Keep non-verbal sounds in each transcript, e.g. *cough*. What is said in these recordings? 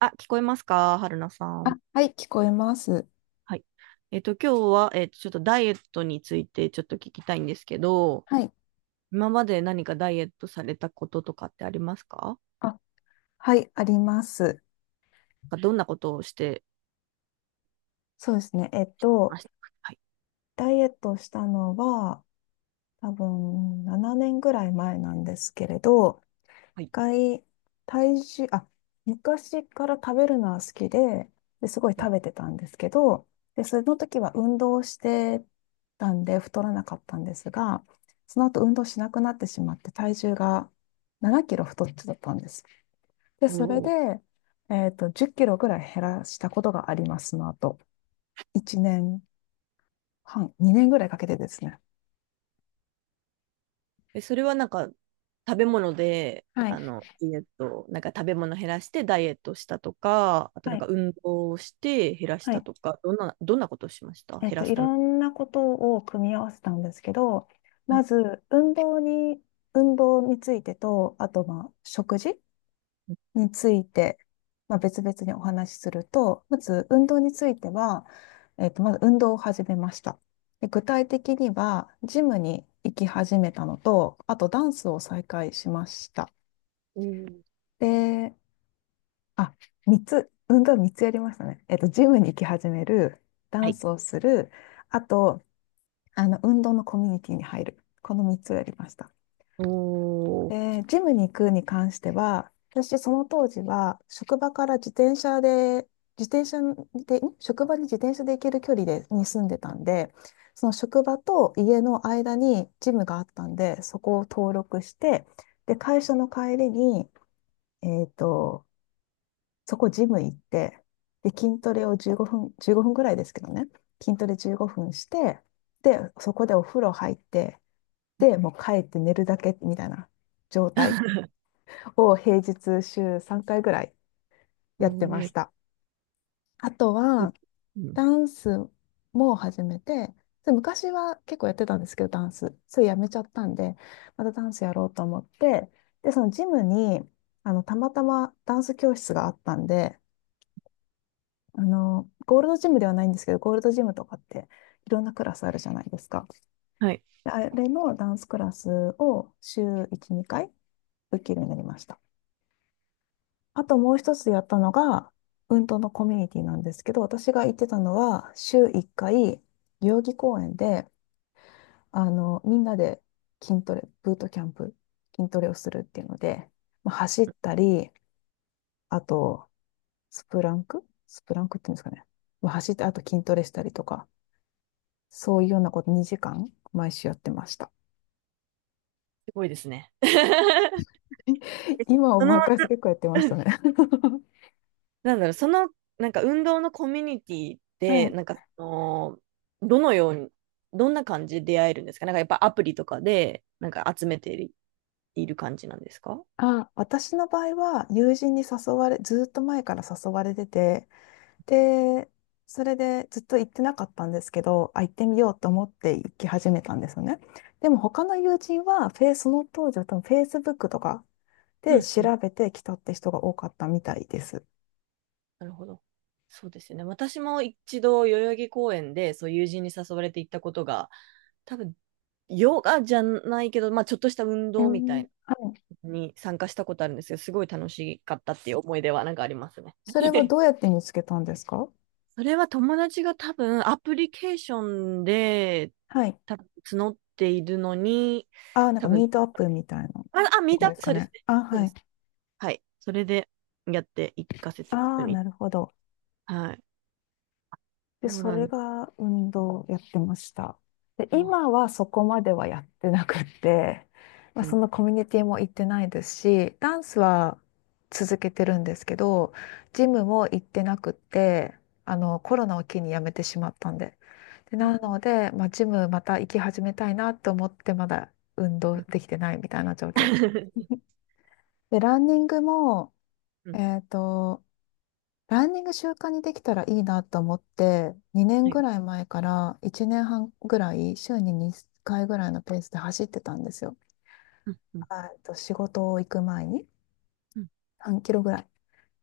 あ、聞こえますか、春菜さあ、ん。はい、聞こえます。はい。今日は、ちょっとダイエットについてちょっと聞きたいんですけど、はい。今まで何かダイエットされたこととかってありますか？あ、はい、あります。なんかどんなことをしてそうですね。ましたか？はい。ダイエットしたのは、多分7年ぐらい前なんですけれど、は一い。回、体重、昔から食べるのは好きで、で、すごいうん。食べてたんですけど、で、その時は運動してたんで太らなかったんですが、その後運動しなくなってしまって体重が7キロ太っちゃったんです。で、おそれで、ー。10キロぐらい減らしたことがあります、その後。1年半、2年ぐらいかけてですね。え、それはなんか、食べ物で、はい、ダイエット、なんか食べ物減らしてダイエットしたとか、あとはなんかい、運動をして減らしはたい。とか、どんなことをしました、減らいすため。ろんなことを組み合わせたんですけど、はまず、運動についてと、あと、まあ、食事い。について、まあ、別々にお話しすると、まず運動については、まず運動を始めました。で、具体的には、ジムに行き始めたのと、あとダンスを再開しました。おー。で、あ、3つ、運動3つやりましたね。ジムに行き始める、ダはンい。スをする、あと、運動のコミュニティに入る。この3つをやりました。おー。で、ジムに行くに関しては、私、その当時は、職場から自転車で、自転車職場に自転車で行ける距離で、に住んでたんで、その職場と家の間にジムがあったんで、そこを登録して、で、会社の帰りに、えっと、そこジム行って、で、筋トレを15分、15分ぐらいですけどね、筋トレ15分して、で、そこでお風呂入って、で、もう帰って寝るだけみたいな状態。を平日週3回ぐらいおやってまー。した。あとは、うん。ダンスも始めて、で昔は結構やってたんですけど、ダンス。それやめちゃったんで、またダンスやろうと思って、で、そのジムに、たまたまダンス教室があったんで、ゴールドジムではないんですけど、ゴールドジムとかっていろんなクラスあるじゃないですか。はい。であれのダンスクラスを週1、2回受けるようになりました。あともう一つやったのが、運動のコミュニティなんですけど、私が行ってたのは、週1回、代々木公園で、みんなで筋トレ、ブートキャンプ、筋トレをするっていうので、まあ、走ったり、あと、スプランクっていうんですかね。まあ、走って、あと筋トレしたりとか、そういうようなこと2時間、毎週やってました。すごいですね。*laughs* *laughs* 今その、思ない返すと結構やってましたね。*laughs* なんだろう、なんか運動のコミュニティはで、い。どのように、どんな感じで出会えるんですか？なんかやっぱアプリとかで、なんか集めている感じなんですか？私の場合は友人に誘われ、ずーっと前から誘われてて、で、それでずっと行ってなかったんですけど、あ、行ってみようと思って行き始めたんですよね。でも他の友人は、フェイその当時は多分 Facebook とかうでん調うん。べてきたって人が多かったみたいです。なるほど。そうですよね。私も一度、代々木公園で、そう、友人に誘われて行ったことが、多分、ヨガじゃないけど、まあ、ちょっとした運う動みん。たいはい。に参加したことあるんですけど、すごい楽しかったっていう思い出はなんかありますね。それは *laughs* どうやって見つけたんですか？それは友達が多分アプリケーションではい。多分募っているのに、ああ、なんか多ミ分、ートアップみたいなあ、ミとートかアッですプ、そかうですね。ね。あ、そうはでい。す。はい。それでやっていかせあて一緒あ、に。なるほど。はい。で、そうそなれんでが運動やってました。で、すよ。今はそこまではやってなくて、*laughs* まあ、うそん。のコミュニティも行ってないですし、ダンスは続けてるんですけど、ジムも行ってなくて、あの、コロナを機に辞めてしまったんで。で、うんなので、まあ、ジムまた行き始めたいなと思って、まだ運う動んうん。 できてないみたいな状況です。*laughs* で、ランニングも、うん。えっと、ランニング習慣にできたらいいなと思って、2年はい。ぐらい前から1年半ぐらい、週に2回ぐらいのペースで走ってたんですよ。うんうえっと、仕事を行く前にん3キロぐらい。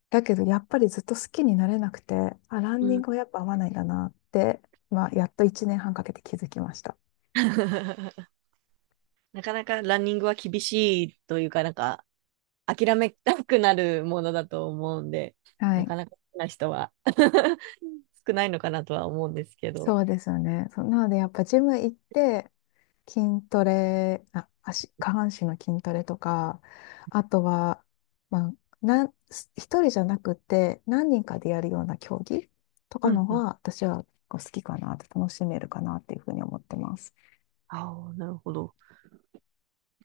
だけど、やっぱりずっと好きになれなくて、あ、ランうニンん。 グはやっぱ合わないんだなって、まあ、やっと1年半かけて気づきました。*laughs* なかなかランニングは厳しいというか、なんか、諦めたくなるものだと思うんで、はない。かなか好きな人は *laughs* 少ないのかなとは思うんですけど。そうですよね。そうなので、やっぱジム行って、筋トレ、下半身の筋トレとか、あとは、まあ、一人じゃなくて、何人かでやるような競技とうかんのうん。が、私は好きかなって、楽しめるかなっていうふうに思ってます。ああ、なるほど。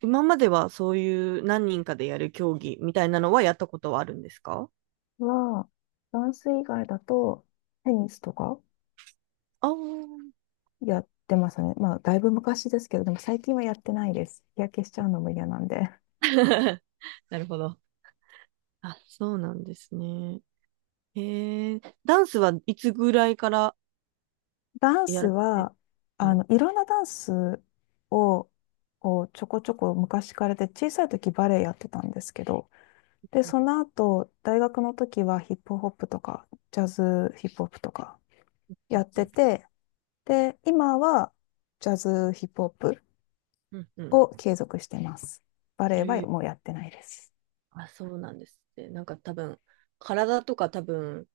今まではそういう何人かでやる競技みたいなのはやったことはあるんですか？は、ダンス以外だと、テニスとかああー。やってますね。まあ、だいぶ昔ですけど、でも最近はやってないです。日焼けしちゃうのも嫌なんで。*laughs* なるほど。あ、そうなんですね。へえ、ダンスはいつぐらいからダンやスられて。は、はい。いろんなダンスを、こうちょこちょこ昔からで、小さい時バレエやってたんですけど、で、うんその後、大学の時はヒップホップとか、ジャズヒップホップとかやっうん。てて、で、今はジャズヒップホップうんうん。を継続してます。バレエはえもうえ。やってないです。あ、そうなんですね。なんか多分、体とか多分、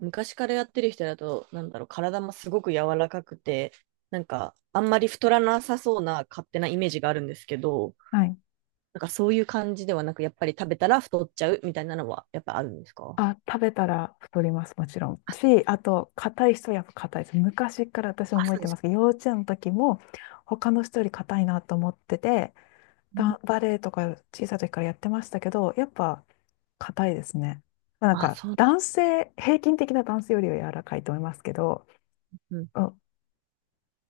昔からやってる人だと、なんだろう、体もすごく柔らかくて、なんか、あんまり太らなさそうな勝手なイメージがあるんですけど、はい。なんかそういう感じではなく、やっぱり食べたら太っちゃうみたいなのは、やっぱあるんですか？あ、食べたら太ります、もちろん。あ、し、あと、硬い人はやっぱ硬いです。昔から私あ、覚えそうてでます。すけど、幼稚園の時も、他の人より硬いなと思ってて、うん。バレエとか小さい時からやってましたけど、やっぱ硬いですね。まあなんあ、か、そう。平均的な男性よりは柔らかいと思いますけど、うん。うん、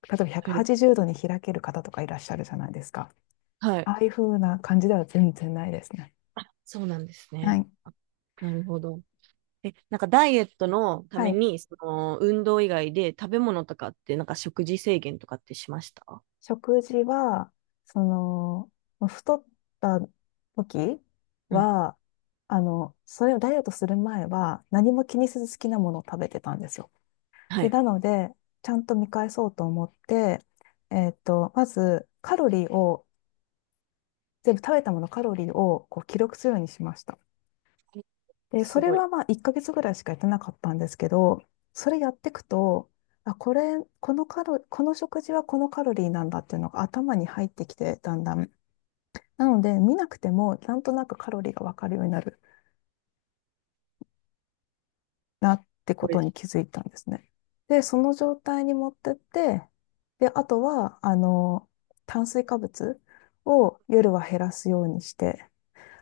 例えばはい。180度に開ける方とかいらっしゃるじゃないですか。はい。ああいう風な感じでは全然ないですね。そうなんですはね。い。あ、なるほど。え、なんかダイエットのたはめい、に、その運動以外で食べ物とかって、なんか食事制限とかってしました？食事は、その、太った時うん。は、あの、それをダイエットする前は何も気にせず好きなものを食べてたんですよ。はで、い。なので、ちゃんと見返そうと思って、まずカロリーを、全部食べたものカロリーをこう記録するようにしました。で、そすれごい。はまあ1ヶ月ぐらいしかやってなかったんですけど、それやっていくと、あ、これ、この食事はこのカロリーなんだっていうのが頭に入ってきて、だんだん。なので、見なくても、なんとなくカロリーがわかるようになるなってここれとでにす。気づいたんですね。で、その状態に持ってって、で、あとは、炭水化物を夜は減らすようにして、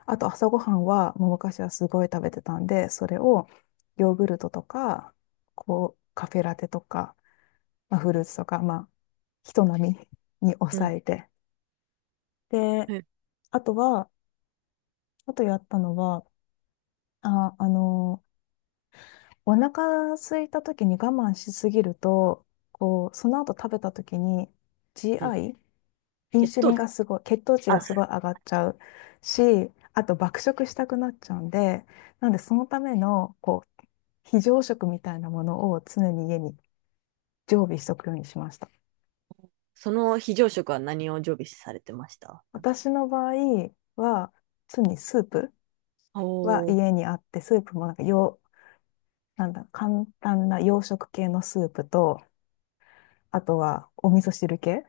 あと朝ごはんは、もう昔はすごい食べてたんで、それをヨーグルトとか、こう、カフェラテとか、まあ、フルーツとか、まあ、人並みにう抑ん。えて。で、はい。うん。あとは、あとやったのは、あ、あの、お腹空いた時に我慢しすぎると、こう、その後食べた時に GI、イン血シュリ糖ン値。がすごい、血糖値があ、すそごい上がっちゃうし、あと爆食したくなっちゃうんで、なんでそのための、こう、非常食みたいなものを常に家に常備しとくようにしました。その非常食は何を常備されてました、なんか？私の場合は、常にスープはおー。家にあって、スープもなんかよう、なんだ、簡単な洋食系のスープと、あとはお味噌汁系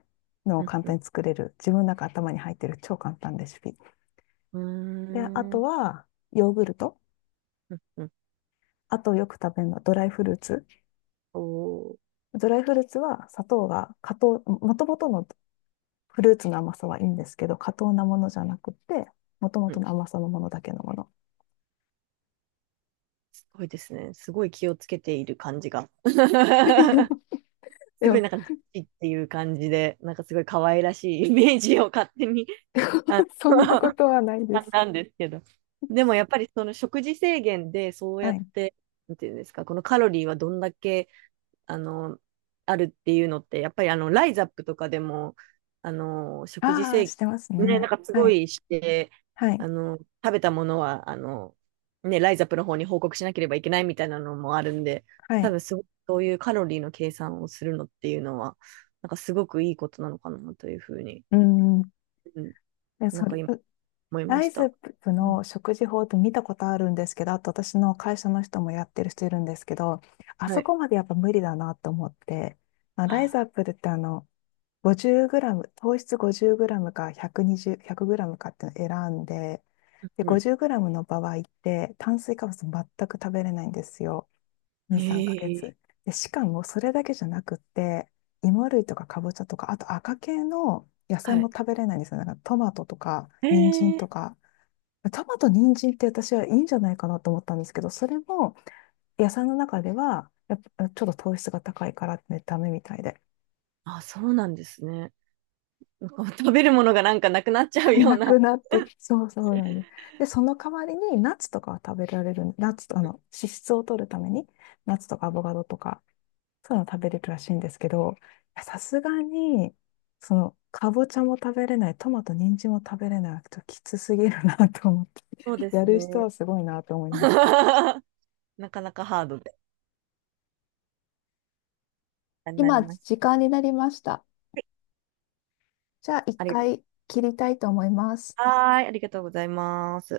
のをうん簡う単ん。に作れる、自分の中頭に入ってる超簡単レシピ。うで、あーとん。はヨーグルト。うんうん。あとよく食べるのはドライフルーツ。おー。ドライフルーツは砂糖が過糖、もともとのフルーツの甘さはいいんですけど、過糖なものじゃなくて、もともうとん。の甘さのものだけのもの。すごいですね。すごい気をつけている感じが。*laughs* *laughs* ですごいも、なんか、っていう感じで、なんかすごい可愛らしい *laughs* イメージを勝手に、あそんなこの とはないで *laughs* す。なんですけど。でもやっぱりその食事制限でそうはやっい。て、なんていうんですか、このカロリーはどんだけあの、あるっていうのって、やっぱりライザップとかでも、食事ああ、制し限、てますね、なんね。かすはごい。いして、はあい。の、食べたものは、ね、ライザップの方に報告しなければいけないみたいなのもあるんで、は多い。分すごくそういうカロリーの計算をするのっていうのは、なんかすごくいいことなのかなというふうに、うん。うん、で、なんそれ、か今思いまラしイズアた。ップうん、の食事法って見たことあるんですけど、あと私の会社の人もやってる人いるんですけど、あはそい。こまでやっぱ無理だなと思って、まあ、ライズアあップってあの、50グラム、糖質50グラムか120、100グラムかっていうのを選んで、で、ー、50グラムの場合って、炭水化物全く食べれないんですよ。う2、3ヶん。え月。え、で、しかもそれだけじゃなくって、芋類とかかぼちゃとか、あと赤系の野菜はもい。食べれないんですよ。なんかトマトとか、人参えとえ、か。トマト、人参って私はいいんじゃないかなと思ったんですけど、それも野菜の中では、やっぱちょっと糖質が高いからね、ダメみたいで。あ、そうなんですね。こう食べるものがなんかなくなっちゃ *laughs* うようなな。くなってき、そうなんです。で、その代わりにナッツとかは食べられる、ナッツとあの脂質を取るために、ナッツとかアボカドとか、そういうの食べれるらしいんですけど、いやさすがに、その、かぼちゃも食べれない、トマト、人参も食べれない、ちょっときつすぎるなと思って、そうでやする人ね。はすごいなと思いました。*laughs* なかなかハードで、あれになり今、まし時た。間になりました。じゃあ、一ありがとう。回切りたいと思います。はーい、ありがとうございます。